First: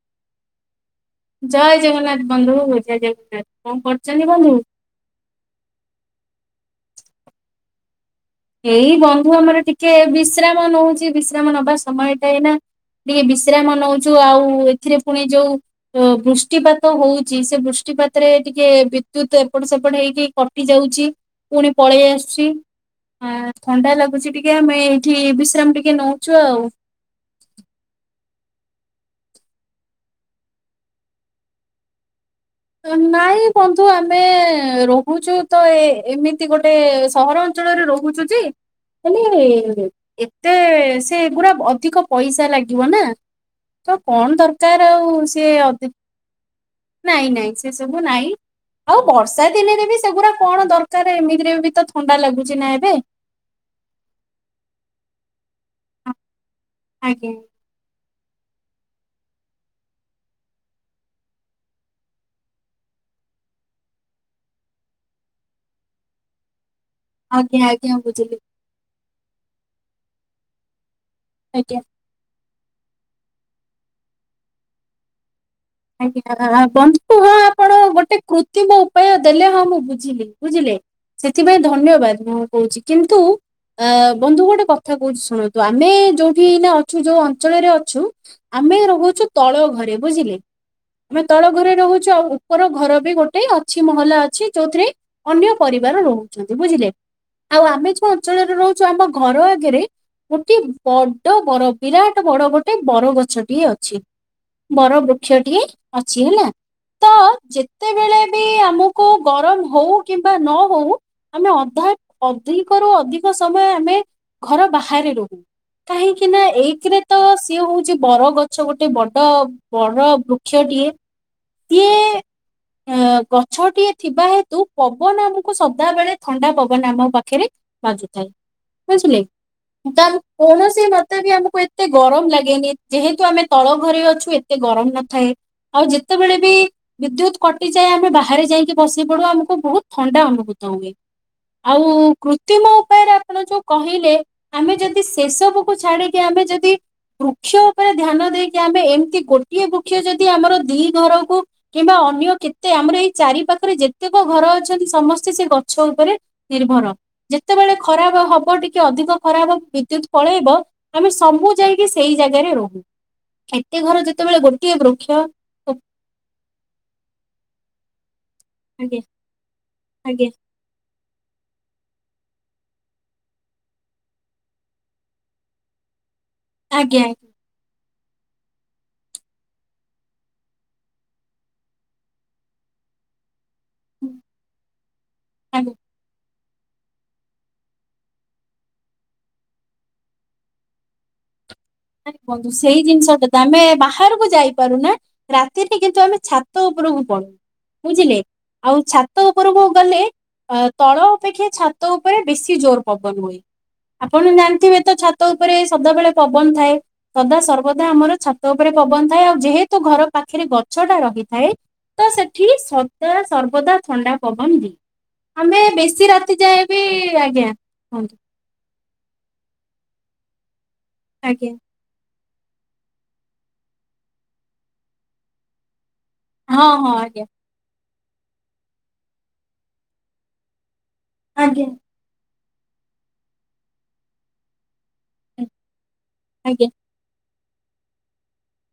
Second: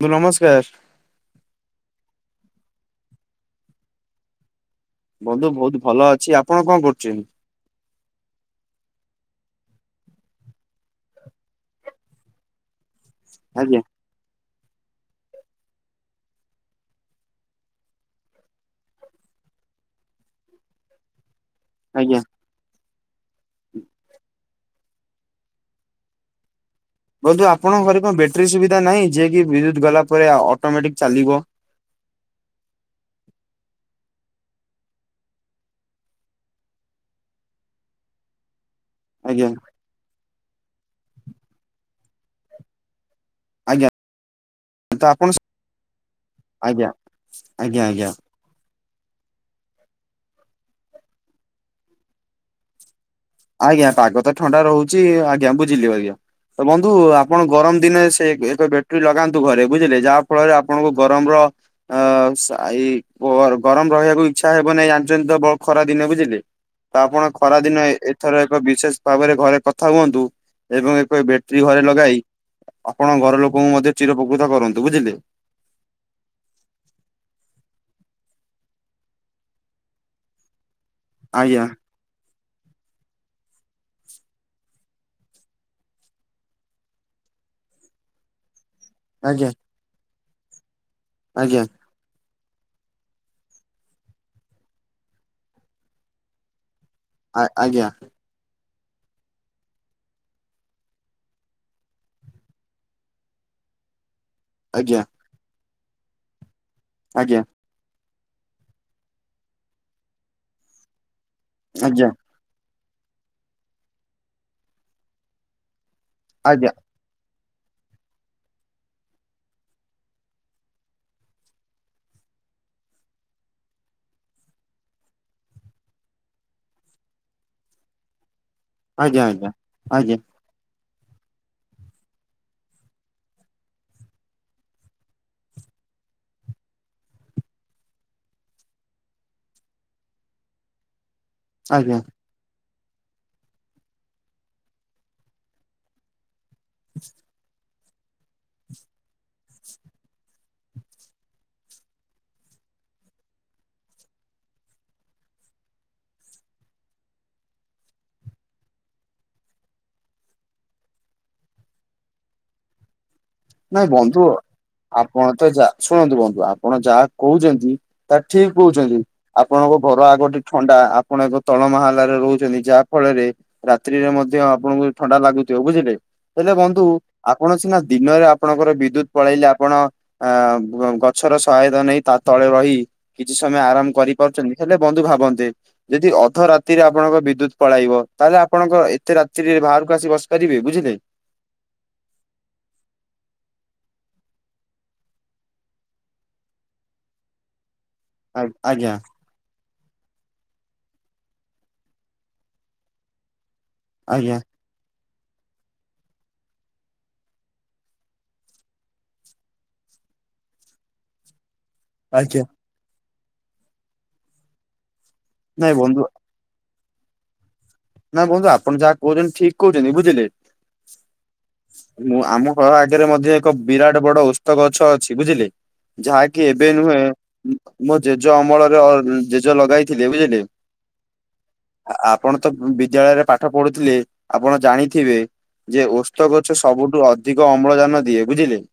[unintelligible] ନମସ୍କାର। ଜୟ ଜଗନ୍ନାଥ ବନ୍ଧୁ, ଜୟ ଜଗନ୍ନାଥ କଣ କରୁଚନ୍ତି ବନ୍ଧୁ? ବନ୍ଧୁ ବହୁତ ଭଲ ଅଛି। ଆପଣ କଣ କରୁଚନ୍ତି? ଏଇ ବନ୍ଧୁ ଆମର ଟିକେ ବିଶ୍ରାମ ନଉଚି, ବିଶ୍ରାମ ନବା ସମୟଟା ଏଇନା। ଟିକେ ବିଶ୍ରାମ ଆଜ୍ଞା ନଉଛୁ ଆଉ, ଏଥିରେ ପୁଣି ଯୋଉ ତ ବୃଷ୍ଟିପାତ ହଉଛି ସେ ବୃଷ୍ଟିପାତରେ ଟିକେ ବିଦ୍ୟୁତ ଏପଟ ସେପଟ ହେଇକି କଟି ଯାଉଛି, ପୁଣି ପଳେଇ ଆଜ୍ଞା। ଆସୁଛି। ହଁ ଥଣ୍ଡା ଲାଗୁଛି ଟିକେ ଆମେ ଏଇଠି ବିଶ୍ରାମ ଟିକେ ନଉଛୁ ଆଉ। ବନ୍ଧୁ ଆପଣଙ୍କ ଘରେ କଣ ବେଟ୍ରି ସୁବିଧା ନାହିଁ ଯିଏ କି ବିଦ୍ୟୁତ୍ ଗଲା ପରେ ଆ, ଅଟୋମେଟିକ୍ ଚାଲିବ? ଅ, ନାହି ବନ୍ଧୁ ଆମେ ରହୁଛୁ ତ ଏ ଏମିତି ଗୋଟେ ସହର ଅଞ୍ଚଳରେ ରହୁଛୁ ଯେ ହେଲେ ଆଜ୍ଞା ଏତେ ସେଗୁଡା ଅଧିକ ପଇସା ଲାଗିବ ନା। ଆଜ୍ଞା ତ କଣ ଦରକାର ତ ଆଉ ଆପଣ ସିଏ ଅଧିକ୍, ଆଜ୍ଞା ନାଇଁ ନାଇଁ ସେ ଆଜ୍ଞା ସବୁ ଆଜ୍ଞା ନାଇଁ। ଇ ଆଉ ବର୍ଷା ଦିନରେ ବି ସେଗୁଡା କଣ ଦରକାର ଏମିତିରେ ବି ତ ଥଣ୍ଡା ଲାଗୁଚି ନା ଏବେ। ଆଜ୍ଞା ପାଗ ତ ଥଣ୍ଡା ରହୁଛି, ଆଜ୍ଞା ବୁଝିଲି ଆଜ୍ଞା। ତ ବନ୍ଧୁ ଆଜ୍ଞା ଆପଣ ଗରମ ଦିନ ସେ ଏକ ଏକ ବେ ଟ୍ରି ଲଗାନ୍ତୁ ଘରେ, ବୁଝିଲେ ଯାହା ଫଳରେ ଆପଣଙ୍କୁ ଗରମର ଆଉ ସେ ଆଇ ଗର ଗରମ ରହିବାକୁ ଇଚ୍ଛା ହେବ ନାଇଁ ଜାଣିଚନ୍ତି ତ ବ- ଖରା ଦିନ ବୁଝିଲେ। ତ ଆପଣ ଆଜ୍ଞା ଖରାଦିନ ଏ ଆଜ୍ଞା ଏ ବୁଝିଲି ଏକ ବିଶେଷ ଭାବରେ ଘରେ କଥା ହୁଅନ୍ତୁ ଏବଂ ଏକ ବେଟ୍ରି ଆଜ୍ଞା। ଘରେ ଲଗାଇ ଆପଣ ଘର ଲୋକଙ୍କୁ ମଧ୍ୟ ଚିର ପକୃତ କରନ୍ତୁ ବୁଝିଲେ। ଆଜ୍ଞା ବନ୍ଧୁ ହଁ ଆପଣ ଗୋଟେ କୃତ୍ରିମ ଉପାୟ ଦେଲେ ହଁ ମୁଁ ବୁଝିଲି ବୁଝିଲେ। ସେଥିପାଇଁ ଆଜ୍ଞା ଧନ୍ୟବାଦ ମୁଁ କହୁଛି, କିନ୍ତୁ ଆ, ବନ୍ଧୁ ଗୋଟେ କଥା କହୁଛିି ଶୁଣନ୍ତୁ, ଆମେ ଯୋଉଠି ଏଇନା ଅଛୁ ଯୋଉ ଅଞ୍ଚଳରେ ଅଛୁ। ଆମେ ରହୁଛୁ ଆଜ୍ଞା ତଳ ଘରେ ବୁଝିଲେ, ଆମେ ତଳ ଆଜ୍ଞା ଘରେ ରହୁଛୁ ଆଉ ଉପର ଘର ବି ଗୋଟେ ଅଛି ମହଲା ଅଛି ଯୋଉଥିରେ ଅନ୍ୟ ପରିବାର ରହୁଛନ୍ତି ବୁଝିଲେ। ଆଉ ଆଜ୍ଞା ଆମେ ଯୋଉ ଅଞ୍ଚଳରେ ରହୁଛୁ ଆମ ଘର ଆଗରେ ଗୋଟେ ବଡ ବର ବିରାଟ ବଡ ଗୋଟେ ବରଗଛଟିଏ ଅ ଛି ବର ଆଜ୍ଞା ବୃକ୍ଷ ଟିଏ ଅଛି ହେଲା। ତ ଆଜ୍ଞା। ଯେତେବେଳେ ବି ଆମକୁ ଗରମ ହଉ କିମ୍ବା ନ ହଉ, ଆମେ ଅଧା ଆଜ୍ଞା ଅଧିକରୁୁ ଅଧିକ ସମୟ ଆମେ ଘର ବାହାରେ ରହୁ, କାହିଁକିନା ଆଜ୍ଞା ଏକରେ ତ ସିଏ ହଉଛି ବରଗଛ, ଗୋଟେ ବଡ ବଡ ବୃକ୍ଷଟିଏ। କିଏ? ଗଛଟିଏ ଥିବା ହେତୁ ପବନ ଆମକୁ ସଦା ବେଳେ ଥଣ୍ଡା ପବନ ଆମ ପାଖରେ ବାଜୁଥାଏ, ବୁଝିଲେ? ଆଜ୍ଞା ଆଜ୍ଞା ତା ଆଜ୍ଞା କୌଣସି ମତେ ବି ଆମକୁ ଏତେ ଗରମ ଲାଗେନି, ଯେହେତୁ ଆମେ ତଳ ଘରେ ଅଛୁ, ଏତେ ଗରମ ନଥାଏ। ଆଉ ଯେତେବେଳେ ବି ବିଦ୍ୟୁତ କଟିଯାଏ ଆମେ ବାହାରେ ଯାଇକି ବସି ପଡୁ, ଆମକୁ ବହୁତ ଥଣ୍ଡା ଅନୁଭୂତ ହୁଏ। ଆଉ ଆଜ୍ଞା ଆଜ୍ଞା କୃତ୍ରିମ ଉପାୟରେ ଆପଣ ଯୋଉ କହିଲେ, ଆମେ ଯଦି ସେସବୁକୁ ଛାଡିକି ଆମେ ଯଦି ବୃକ୍ଷ ଉପରେ ଧ୍ୟାନ ଦେଇକି ଆମେ ଏମିତି ଗୋଟିଏ ବୃକ୍ଷ ଯଦି ଆମର ଦି ଘରକୁ କିମ୍ବା ଅନ୍ୟ କେତେ ଆମର ଏଇ ଚାରି ପାଖରେ ଯେତେକ ଘର ଅଛନ୍ତି, ସମସ୍ତେ ସେ ଗଛ ଉପରେ ନିର୍ଭର, ଯେତେବେଳେ ଖରାପ ହବ ଟିକେ ଅଧିକ ଖରାପ ବିଦ୍ୟୁତ ପଳେଇବ। ଆମେ ସବୁ ଯାଇକି ସେଇ ଜାଗାରେ ରହୁ, ଏତେ ନାଇଁ ଘର ବନ୍ଧୁ ଯେତେବେଳେ ଗୋଟିଏ ବୃକ୍ଷ। ଆପଣ ତ ଯା ଶୁଣନ୍ତୁ ବନ୍ଧୁ, ଆପଣ ଯାହା କହୁଛନ୍ତି ତାହା ଠିକ୍ କହୁଛନ୍ତି। ଆଜ୍ଞା ଆଜ୍ଞା ଆପଣଙ୍କ ଘର ଆଗ ଟିକ ଥଣ୍ଡା ଆପଣ ଏକ ତଳମାହାଲରେ ରହୁଛନ୍ତି, ଯାହା ଫଳରେ ରାତିରେ ମଧ୍ୟ ଆପଣଙ୍କୁ ଥଣ୍ଡା ଲାଗୁଥିବ, ବୁଝିଲେ ହେଲେ ବନ୍ଧୁ ଆଜ୍ଞା ଆଜ୍ଞା ଆପଣ ସିନା ଦିନରେ ଆପଣଙ୍କର ବିଦ୍ୟୁତ ପଳେଇଲେ ଆପଣ ଆ ଗଛର ସହାୟତା ନେଇ, ତା ତଳେ ରହି କିଛି ସମୟ ଆରାମ ଆଜ୍ଞା। କରିପାରୁଛନ୍ତି, ହେଲେ ବନ୍ଧୁ ଭାବନ୍ତେ ଯଦି ଅଧ ରା ରାତିରେ ଆପଣଙ୍କ ବିଦ୍ୟୁତ ପଳାଇବ ତାହେଲେ ଆପଣଙ୍କ ଏତେ ରାତିରେ ବାହାରକୁ ଆସି ବସି ପାରିବେ, ବୁଝିଲେ? ନା ବନ୍ଧୁ, ସେଇ ଜିନିଷଟା ତ ଆମେ ବାହାରକୁ ଯାଇପାରୁ ନା ରାତିରେ କିନ୍ତୁ ଆମେ ଛାତ ଉପରକୁ ପଳଉ ବୁଝିଲେ, ଆଉ ଆଜ୍ଞା ଛାତ ଛାତ ଉପରକୁ ଗଲେ ତଳ ଅପେକ୍ଷା ଛାତ ଉପରେ ବେଶି ଜୋର ପବନ ହୁଏ। ଆପଣ ଆଜ୍ଞା ଜାଣିଥିବେ ତ ଛାତ ଉପରେ ସଦାବେେଳେ ପବନ ଥାଏ। ସଦା ସର୍ବଦା ଆମର ଛାତ ଉପରେ ପବନ ଥାଏ। ଆଉ ଯେହେତୁ ଘର ପାଖରେ ଗଛ ଟା ରହିଥାଏ। ତ ଆଜ୍ଞା ସେଠି ସଦା ସର୍ବଦା ଥଣ୍ଡା ପବନ ଦିଏ, ଆମେ ନାଇଁ ବନ୍ଧୁ ବେଶୀ ରାତି ଯାଏବି ଆଜ୍ଞା, ହଁ। ନା ବନ୍ଧୁ, ଆପଣ ଯାହା କହୁଛନ୍ତି ଠିକ୍ କହୁଛନ୍ତି, ବୁଝିଲେ? ଆଜ୍ଞା। ମୁଁ ଆମ ଘର ଆଗରେ ମଧ୍ୟ ଏକ ବିରାଟ ବଡ ଓସ୍ତ ଗଛ ଅଛି। ବୁଝିଲେ ଯାହା କି ହଁ ଏବେ ହଁ ନୁହେଁ, ଆଜ୍ଞା ମୋ ଜେଜ ଅମଳରେ ଜେଜ ଲଗାଇଥିଲେ, ବୁଝିଲେ? ଆଜ୍ଞା। ଆପଣ ତ ବିଦ୍ୟାଳୟରେ ପାଠ ପଢୁଥିଲେ, ଆପଣ ଜାଣିଥିବେ ଯେ ଓସ୍ତ ଗଛ ଆଜ୍ଞା ସବୁଠୁ ଅଧିକ ଅମ୍ଳଜାନ ଦିଏ, ବୁଝିଲେ?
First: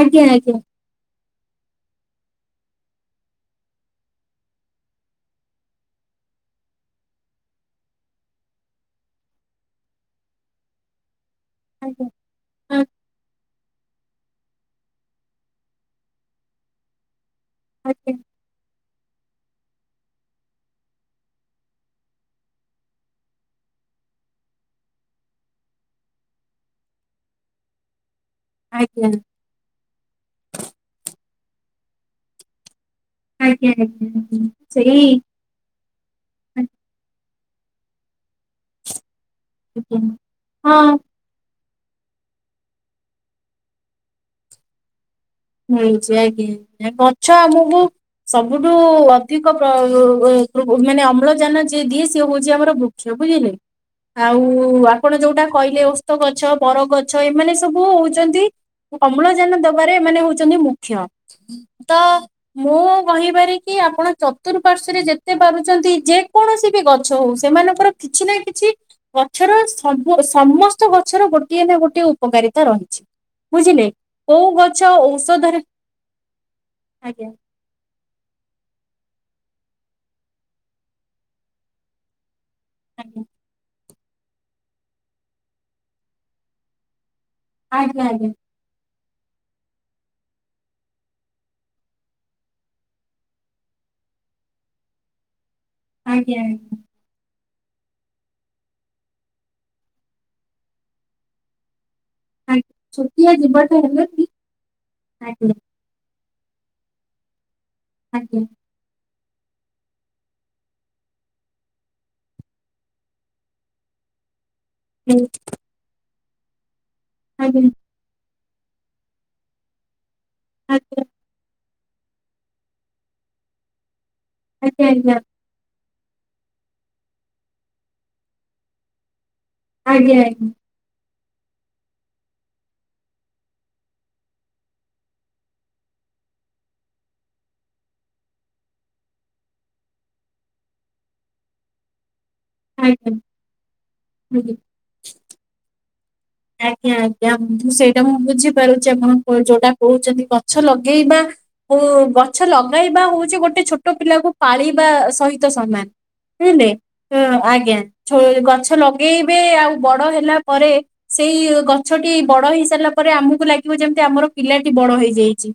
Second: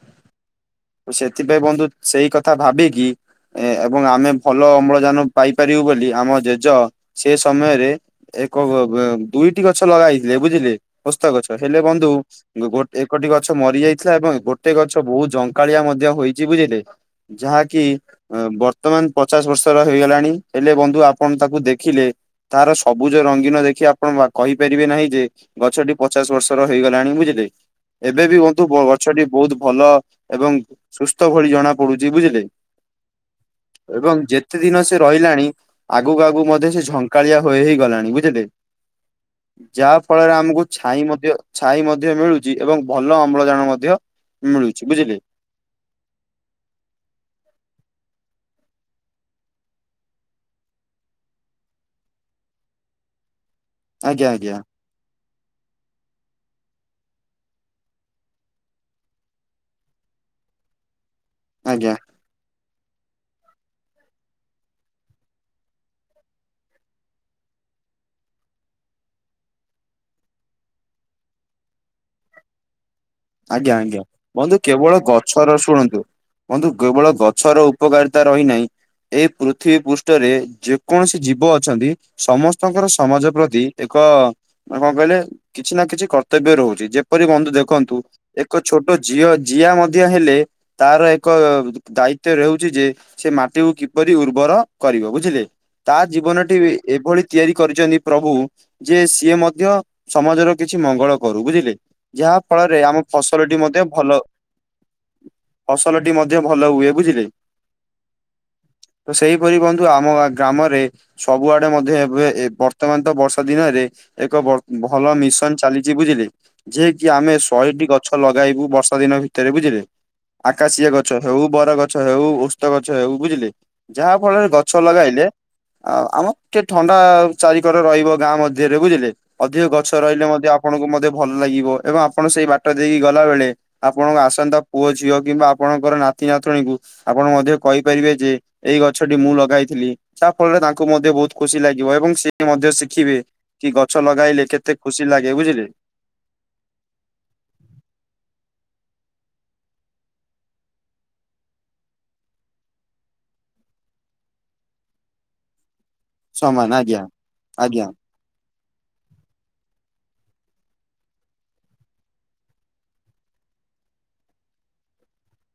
ଆଜ୍ଞା ଆଜ୍ଞା। ସେଥିପାଇଁ ବନ୍ଧୁ, ସେଇ କଥା ଭାବିକି ଏ ଏବଂ ଆମେ ଭଲ ଅମ୍ଳଜାନ ପାଇପାରିବୁ ବୋଲି ଆମ ଜେଜ ସେ ସମୟରେ ଏକ ଦୁଇଟି ଗଛ ଲଗା ହେଇଥିଲେ, ବୁଝିଲେ? ଓସ୍ତ ଗଛ ହେଲେ ଆଜ୍ଞା ବନ୍ଧୁ, ଗୋଟ ଏକଟି ଗ ଗଛ ମରି ଯାଇଥିଲା ଏବଂ ଗୋଟେ ଗଛ ବହୁତ ଝଙ୍କାଳିଆ ମଧ୍ୟ ହେଇଛି, ବୁଝିଲେ ଯାହାକି ଆଜ୍ଞା ବର୍ତ୍ତମାନ ପଚାଶ ବର୍ଷର ହେଇଗଲାଣି, ହେଲେ ବନ୍ଧୁ ଆପଣ ତାକୁ ଦେଖିଲେ ତାର ସବୁଜ ରଙ୍ଗୀନ ଦେଖି ଆପଣ କହିପାରିବେ ନାହିଁ ଯେ ଗଛଟି ପଚାଶ ବର୍ଷର ହେଇଗଲାଣି, ବୁଝିଲେ? ଏବେ ବି କିନ୍ତୁ ଆଜ୍ଞା ବ-ଗଛଟି ବହୁତ ଭଲ ଏବଂ ସୁସ୍ଥ ଭଳି ଜଣା ପଡୁଚି ବୁଝିଲେ। ଆଜ୍ଞା ଏବଂ ଆଜ୍ଞା ଯେତେ ଦିନ ସେ ସେଇ ରହିଲାଣି ଆଗୁକୁ ଆଗୁକୁ ମଧ୍ୟ ସେ ଝଙ୍କାଳିଆ ହୋଇ ହେଇ ଗଲାଣି ବୁଝିଲେ। ଆଜ୍ଞା ଯାହା ଫଳରେ ଆମକୁ ହଁ ଛାଇଁ ମଧ୍ୟ ଛାଇ ମଧ୍ୟ ମିଳୁଚି ଏବଂ ଭଲ ଅମ୍ଳଜାନ ମଧ୍ୟ ମିଳୁଚି ବୁଝିଲେ। ମିଳୁଚି ଆଜ୍ଞା ଏ ଗଛ ଆମୁକୁ ସବୁଠୁ ଅଧିକ ପ୍ର ଉପରୁକୁ ମାନେ ଅମ୍ଳଜାନ ଯିଏ ଦିଏ ସିଏ ହଉଚି ଆମର ବୃ କ୍ଷ ବୁଝିଲେ ଆଜ୍ଞା ଆଉ ଆଜ୍ଞା ଆ ଆପଣ ଯୋଉଟା କହିଲେ ଓସ୍ତ ଗଛ ବର ଗଛ ଏମାନେ ସବୁ ହଉଚନ୍ତି ଅମ୍ଳଜାନ ଦବାରେ ଏମାନେ ହଉଚନ୍ତି ମୁଖ୍ୟ ଆଜ୍ଞା। ତ ମୁଁ କହିବାରେ କିି ଆପଣ ଚତୁଃପାର୍ଶ୍ଵରେ ଯେତେ ପାରୁଚନ୍ତି ଯେ କୌଣସି ବି ଗଛ ହଉ ସେମାନଙ୍କ ଙ୍କର କିଛି ନା କିଛି ଗଛର ସବୁ ସମସ୍ତ ଗଛର ଗୋଟିଏ ନା ଗୋଟିଏ ଉପକାରିତା ରହିଚି। ବୁଝିଲେ କୋଉ ଗଛ ଔଷ ଅ ର ଶୁଣନ୍ତୁ ବନ୍ଧୁ କେବଳ ଗଛର ଉପକାରିତା ରହିନାହିଁ ଏଇ ପୃଥିବୀ ପୃଷ୍ଠରେ ଯେକୌଣସି ଜୀବ ଅଛନ୍ତି ସମସ୍ତ ଙ୍କର ଆଜ୍ଞା ସମାଜ ପ୍ରତି ଏକ ମାନେ କଣ କହିଲେ କିଛି ନା କିଛି କର୍ତ୍ତବ୍ୟ ରହୁଚି ଯେପରି ବନ୍ଧୁ ଦେଖନ୍ତୁ ଆଜ୍ଞା ଆଜ୍ଞା ଏକ ଛୋଟ ଝିଅ ଜିଆ ମଧ୍ୟ ହେଲେ ତାର ଏକ ଦାୟିତ୍ଵ ରେହୁଚି ଯେ ସେ ମାଟିକୁ କିପରି ଉର୍ବର କରିବ ବୁଝିଲେ ତା ଆଜ୍ଞା ଆଜ୍ଞା ଜୀବନଟି ବି ଏଭଳି ତିଆରି କରିଚନ୍ତି ପ୍ରଭୁ ଯେ ସିଏ ମଧ୍ୟ ସମାଜର କିଛି ମଙ୍ଗଳ କରୁ ବୁଝିଲେ ଯାହା ଆଜ୍ଞା ଫଳରେ ଆମ ଛୋଟିଆ ଫସଲଟି ଜୀବଟେ ମଧ୍ୟ ହେଲେ ଭଲ ବି ଆଜ୍ଞା ଫସଲଟି ମଧ୍ୟ ଭଲ ହୁଏ ବୁଝିଲେ। ଆଜ୍ଞା। ତ ସେଇପରି ବନ୍ଧୁ ଆମ ଗ୍ରାମରେ ସବୁଆଡେ ମଧ୍ୟ ଏବେ ଏ ବର୍ତ୍ତମାନ ତ ବର୍ଷା ଦିନରେ ଏକ ବ ଭଲ ମିଶନ୍ ଚାଲିଚି ବୁଝିଲେ ଯେଏ କିି ଆମେ ଆଜ୍ଞା ଶହେଟି ଗ ଛ ଲଗାଇବୁ ବର୍ଷା ଦିନ ଭିତେରେ ବୁଝିଲେ, ଆକାଶିଆ ଆଜ୍ଞା ଆଜ୍ଞା ଗଛ ହଉ ବର ଗଛ ଛ ହଉ ଓସ୍ତ ଗଛ ହେଉ ବୁଝିଲେ ଯାହା ଫଳରେ ଗଛ ଆଜ୍ଞା ଆଜ୍ଞା ଲଗାଇଲେ ଆଉ ଆମର ଟିକେ ଥଣ୍ଡା ଚାରିିକରେ ରହିବ ଗାଁ ମଧ୍ୟରେ ବୁଝିଲେ। ଅଧିକ ଗଛ ଆଜ୍ଞା ରହିଲେ ମଧ୍ୟ ଆପଣଙ୍କୁ ମଧ୍ୟ ଭଲ ଲାଗିବ ଏବଂ ଆପଣ ସେଇ ବାଟ ଦେଇକି ଗଲାବେଳେ ଆପଣଙ୍କ ଆସନ୍ତା ପୁଅ ଝିଅ କିମ୍ବା ଆପଣଙ୍କର ନାତି ନାତୁଣୀକୁ ଆପଣ ମଧ୍ୟ କହିପାରିବେ ଯେ ଏଇ ଗଛଟି ମୁଁ ଲଗାଇଥିଲି ଯାହା ଫଳରେ ତାଙ୍କୁ ମଧ୍ୟ ବହୁତ୍ ଖୁସି ଲାଗିବ ଏବଂ ସେ ମଧ୍ୟ ଆଜ୍ଞା ଶିଖିବେ କି ଗଛ ଲଗାଇଲେ ଆଜ୍ଞା କେତେ ଖୁସି ଲାଗେ ବୁଝିଲେ। ଆଜ୍ଞା ଆଜ୍ଞା ସେଇଟା ମୁଁ ବୁଝିପାରୁଚି ଆପଣ କଣ ଯୋଉଟା କହୁଚନ୍ତି ଗଛ ଲଗେଇବା କୁ ଗଛ ଲଗାଇବା ହଉଚି ଗୋଟେ ଛୋଟ ପିଲାକୁ ପାଳିବା ସହିତ ସମାନ। ବୁଝିଲେ, ସମାନ ଆଜ୍ଞା ଆଜ୍ଞା ଛୋ-ଗଛ ଲଗେଇବେ ଆଉ ବଡ ହେଲା ପରେ ସେଇ ଗଛଟି ବଡ ହେଇ ସାରିଲା ପରେ ଆମୁକୁ ଲାଗିବ ଯେମିତି ଆମର ପିଲାଟି ବଡ ହେଇଯାଇଚି।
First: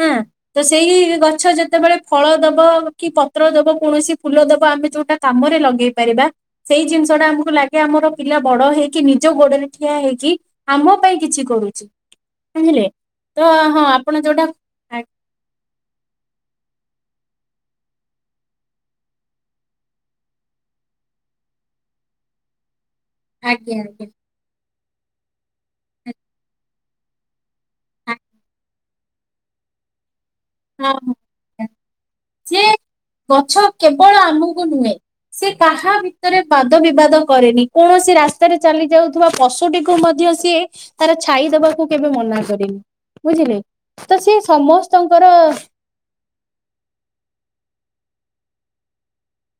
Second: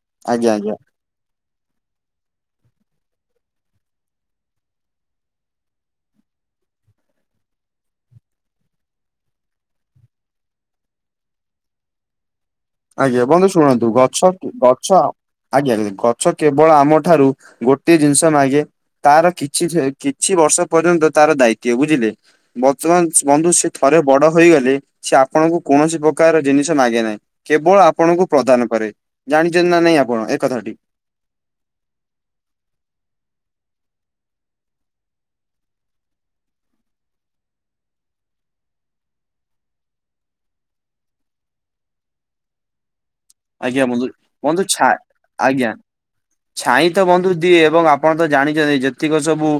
ହଁ ଆଜ୍ଞା ତ ଆଜ୍ଞା। ସେଇ ଗଛ ଯେତେବେଳେ ଫଳ ଦବ କି ପତ୍ର ଦବ କୌଣସି ଫୁଲ ଦବ ଆମେ ଯୋଉଟା କାମରେ ଲଗେଇ ପାରିବା ସେଇ ଜିନିଷ ଟା ଆମୁକୁ ଲାଗେ ଆମର ପିଲା ବଡ ହେଇକି ନିଜ ଗୋଡରେ ଠିଆ ହେଇକି ଆମ ପାଇଁ କିଛି କରୁଚି। ଆଜ୍ଞା ବନ୍ଧୁ ଶୁଣନ୍ତୁ ଆପଣ ଗଛ ଯୋଉଟା ଗଛ ଆ- ଆଜ୍ଞା ଗଛ କେବଳ ଆମ ଠାରୁ ଗୋଟିଏ ଜିନିଷ ମାଗେ ତାର କିଛି ସେ କିଛି ବର୍ଷ ପର୍ଯ୍ୟନ୍ତ ତାର ଦାୟିତ୍ୱ ବୁଝିଲେ। ବର୍ତ୍ତମାନ୍ ବନ୍ଧୁ ସ୍ ସିଏ ଆଜ୍ଞା ଥରେ ଆଜ୍ଞା ଆଜ୍ଞା, ବଡ ହୋଇଗଲେ ସେ ଆପଣଙ୍କୁ କୌଣସି ପ୍ରକାର ଜିନିଷ ମାଗେ ନାଇଁ। କେବଳ ଆପଣଙ୍କୁ ପ୍ରଦାନ କରେ ଜାଣିଛନ୍ତି ନା ନାଇଁ ଆପଣ ଏ କଥା ଟି? [unintelligible] ସିଏ ଗଛ କେବଳ ଆମକୁ ନୁହେଁ। ସି କାହା ଭିତରେ ବାଦ ବିବାଦ କରେନି କୌଣସି ରାସ୍ତାରେ ଚାଲି ଯାଉଥିବା ପଶୁଟି ଟିକୁ ମଧ୍ୟ ସିଏ ତାର ଛାଇଦବାକୁ କେବେ ମନା କରିନି। ବୁଝିଲେ, ଆଜ୍ଞା ବନ୍ଧୁ ତ ସିଏ ବନ୍ଧୁ ଛା ସମସ୍ତଙ୍କ୍ ଆଜ୍ଞା। ଛାଇଁ ତ ବନ୍ଧୁ ଦିଏ ଏବଂ ଆପଣ ତ ଜାଣିଚନ୍ତି ଯେତିକ ସବୁ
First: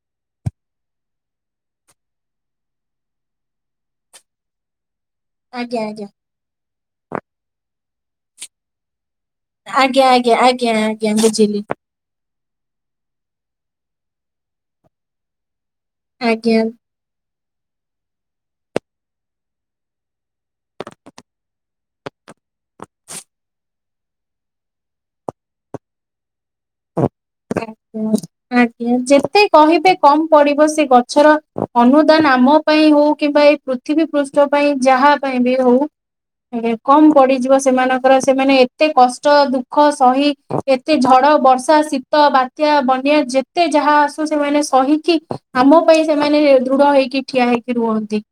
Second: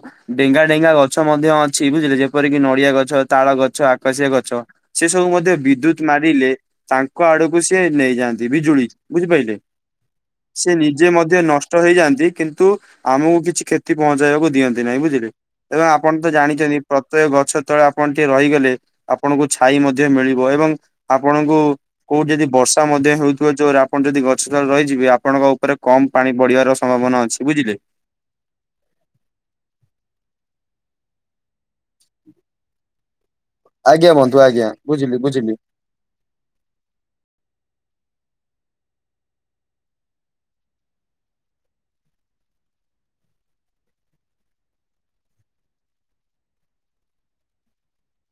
ଡେଙ୍ଗା ଡେଙ୍ଗା ଗଛ ମଧ୍ୟ ଅଛି ବୁଝିଲେ ଯେପରିକି ନଡିଆ ଗଛ, ତାଳ ଗଛ, ଆକାଶିଆ ଗଛ ସିଏ ସବୁ ମଧ୍ୟ ଆଜ୍ଞା ବିଦ୍ୟୁତ୍ ଆଜ୍ଞା ମାରିଲେ ତାଙ୍କ ଆଡକୁ ସିଏ ନେଇଯାଆନ୍ତି ବିଜୁଳି ବୁଝିପାଇଲେ? ଆଜ୍ଞା ଆଜ୍ଞା ଆଜ୍ଞା ସେ ନିଜେ ଆଜ୍ଞା ମଧ୍ୟ ବୁଝିଲି ନଷ୍ଟ ହେଇଯାଆନ୍ତି କିନ୍ତୁ ଆମକୁ କିଛି କ୍ଷତି ପହଞ୍ଚାଇଆକୁ ଦିଅନ୍ତି ନାଇଁ ବୁଝିଲେ ଏହା ଆପଣ ତ ଆଜ୍ଞା ଜାଣିଚନ୍ତି। ପ୍ରତ୍ୟେକ ଗଛ ତଳେ ଆପଣ ଟିକେ ରହିଗଲେ ଆପଣଙ୍କୁ ଛାଇ ମଧ୍ୟ ମିଳିବ ଏବଂ ଆପଣଙ୍କୁ କୋଉଠି ଯଦି ବର୍ଷା ମଧ୍ୟ ହେଉ ଥିବ ଜୋରେ ଆପଣ ଯଦି ଗଛ ତଳେ ରହିଯିବେ ଆପଣଙ୍କ ଉପରେ କମ୍ ପାଣି ବଢିଆର ସମ୍ଭାବନା ଅଛି ବୁଝିଲେ? ଆଜ୍ଞା ଆଜ୍ଞା। ଯେତେ କହିବେ କମ୍ ପଡିବ ସେ ଗଛର ଅନୁଦାନ ଆମ ପାଇଁ ହଉ କିମ୍ବା ଏ ପୃଥିବୀ ପୃଷ୍ଠ ପାଇଁ ଯାହା ପାଇଁ ବି ହଉ। ହ ରେ କମ୍ ପଡିଯିବ ସେମାନଙ୍କର ସେମାନେ ଏତେ କଷ୍ଟ ଦୁଃଖ ସହି ଏତେ ଝଡ ବର୍ଷ୍ ବର୍ଷା ଶୀତ ବାତ୍ୟା ବନ୍ୟା ଯେତେ ଯାହା ଆସୁ ସେମାନେ ସହିକି ଆମ ପାଇଁ ସେମାନେ ଦୃଢ ହେଇକି କି ଠିଆ ହେଇକି ରୁହନ୍ତି।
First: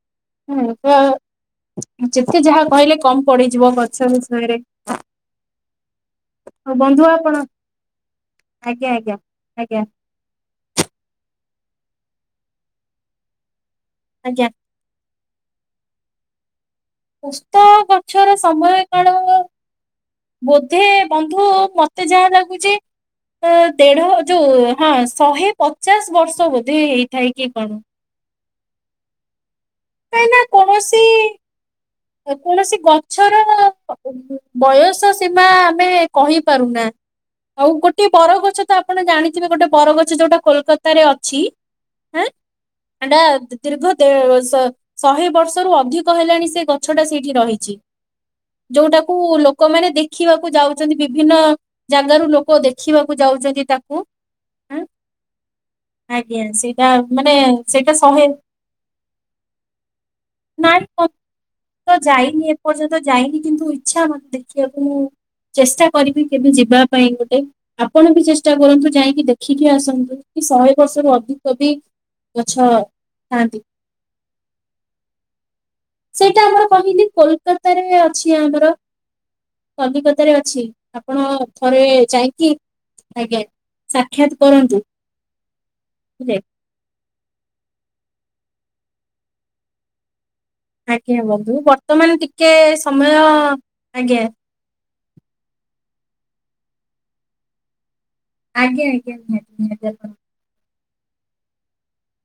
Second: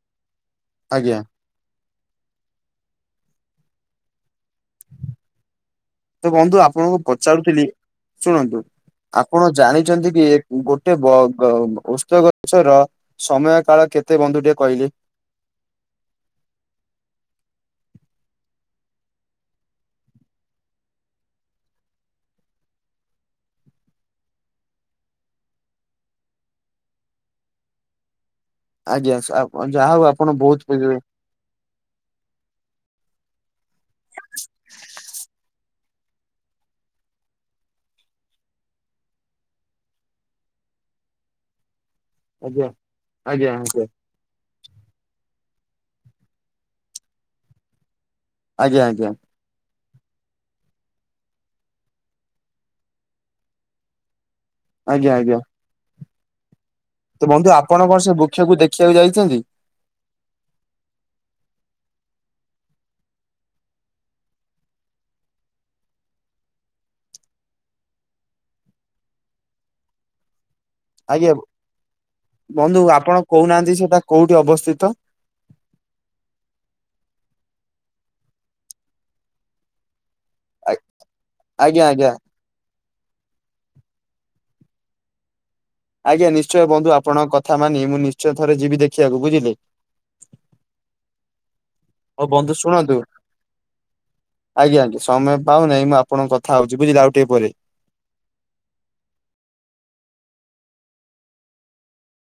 ହୁଁ, ଆଜ୍ଞା। [inaudible] ଯେତେ ଯାହା କହିଲେ କମ୍ ପଡିଯିବ ଗଛ ବିଷୟରେ। ତ ବନ୍ଧୁ ଆଉ ଆପଣଙ୍କୁ ଆପଣ ପଚାରୁଥିଲି। ଶୁଣନ୍ତୁ ଆଜ୍ଞା ଆଜ୍ଞା ଆପଣ ଆଜ୍ଞା ଜାଣିଚନ୍ତି କି ଏକ୍ ଗୋଟେ ବଗ ଓସ୍ତ ଗଛର ସମୟ କାଳ କେତେ ବନ୍ଧୁ ଆଜ୍ଞା ଟିକେ କହିଲେ। ଓସ୍ତ ଗଛର ସମୟ କାଳ ବୋଧେ ବନ୍ଧୁ ମତେ ଯାହା ଲାଗୁଚି ଅ ଦେଢ ଯୋଉ ହଁ ଶହେ ପଚାଶ୍ ବର୍ଷ ବୋଧେ ହେଇଥାଏ କି କଣ। ଆଜ୍ଞା ସାଏବ୍ ଯାହା ହଉ ଆପଣ ବହୁତ୍ ପିଜୁଳି। ଯେ କୌଣସି ଗଛର ବୟସ ସୀମା ଆମେ କହିପାରୁନା। ଆଉ ଗୋଟେ ବରଗଛ ତ ଆପଣ ଜାଣିଥିବେ ଗୋଟେ ବରଗଛ ଯୋଉଟା କୋଲ୍ କତାରେ ଅଛି। ହାଁ, ଆଜ୍ଞା ଏଟା ଆଜ୍ଞା ଆଜ୍ଞା। ଦୀର୍ଘ ଦେଢ ବର୍ଷ। ଶହେ ବର୍ଷରୁ ଅଧିକ ହେଲାଣି ସେ ଗଛ ଟା ସେଇଠି ରହିଚି ଆଜ୍ଞା ଆଜ୍ଞା ଯୋଉଟାକୁ ଲୋକ୍ ଲୋକମାନେ ଦେଖିବାକୁ ଯାଉଚନ୍ତି ବିଭିନ୍ନ ଜାଗାରୁ ଲୋକ ଦେଖିବାକୁ ଯାଉଚନ୍ତି ତାକୁ। ଆଜ୍ଞା ଆଜ୍ଞା। ଆଜ୍ଞା। ସେଇଟା ମାନେ ସେଇଟା ଶହେ ସେବେ ଯାଇଚନ୍ତି? ନାଇଁ ତ ଯାଇନି ଏପର୍ଯ୍ୟନ୍ତ ଯାଇନି କିନ୍ତୁ ଇଚ୍ଛା ମତେ ଦେଖିଆକୁ। ଚେଷ୍ଟା କରିବି କେବେ ଯିବା ପାଇଁ ଗୋଟେ। ଆପଣ ବି ଚେଷ୍ଟା କରନ୍ତୁ ଯାଇକି ଦେଖିକି ଆସନ୍ତୁ। ଶହେ ବର୍ଷରୁ ଆଜ୍ଞା ବୋ ଅଧିକ ବି ଗଛ ବନ୍ଧୁ ଆପଣ ଥାନ୍ତି କହୁନାହାନ୍ତି ସେଟା କୋଉଠି ଅବସ୍ଥିତ। ସେଇଟା ଆମର କହିଲି କୋଲ୍ କତାରେ ଅଛି ଆମର। କଲିକତାରେ ଅଛି ଆ ଆପଣ ଥରେ ଆଜ୍ଞା ଆଜ୍ଞା ଯାଇଁକି ଆଜ୍ଞା। ସାକ୍ଷାତ୍ କରନ୍ତୁ। ଆଜ୍ଞା ବୁଝିଲେ ନିଶ୍ଚୟ ବନ୍ଧୁ ଆପଣଙ୍କ କଥା ମାନି ମୁଁ ନିଶ୍ଚୟ ଥରେ ଯିବି ଦେଖିବାକୁ ବୁଝିଲେ? ଆଜ୍ଞା ବଂଧୁ ବର୍ତ୍ତମାନ ହଉ ଟିକେ ବନ୍ଧୁ ଶୁଣନ୍ତୁ ସମୟ ଆଜ୍ଞା। ଆଜ୍ଞା ଆଜ୍ଞା ସମୟ ପାଉ ନାହିଁ ମୁଁ ଆଣଙ୍କ କଥା ହଉଛି ବୁଝିଲେ ଆଉ ଟିକେ ପରେ ଆଜ୍ଞା ଆଜ୍ଞା ନିହାତି ନିହାତି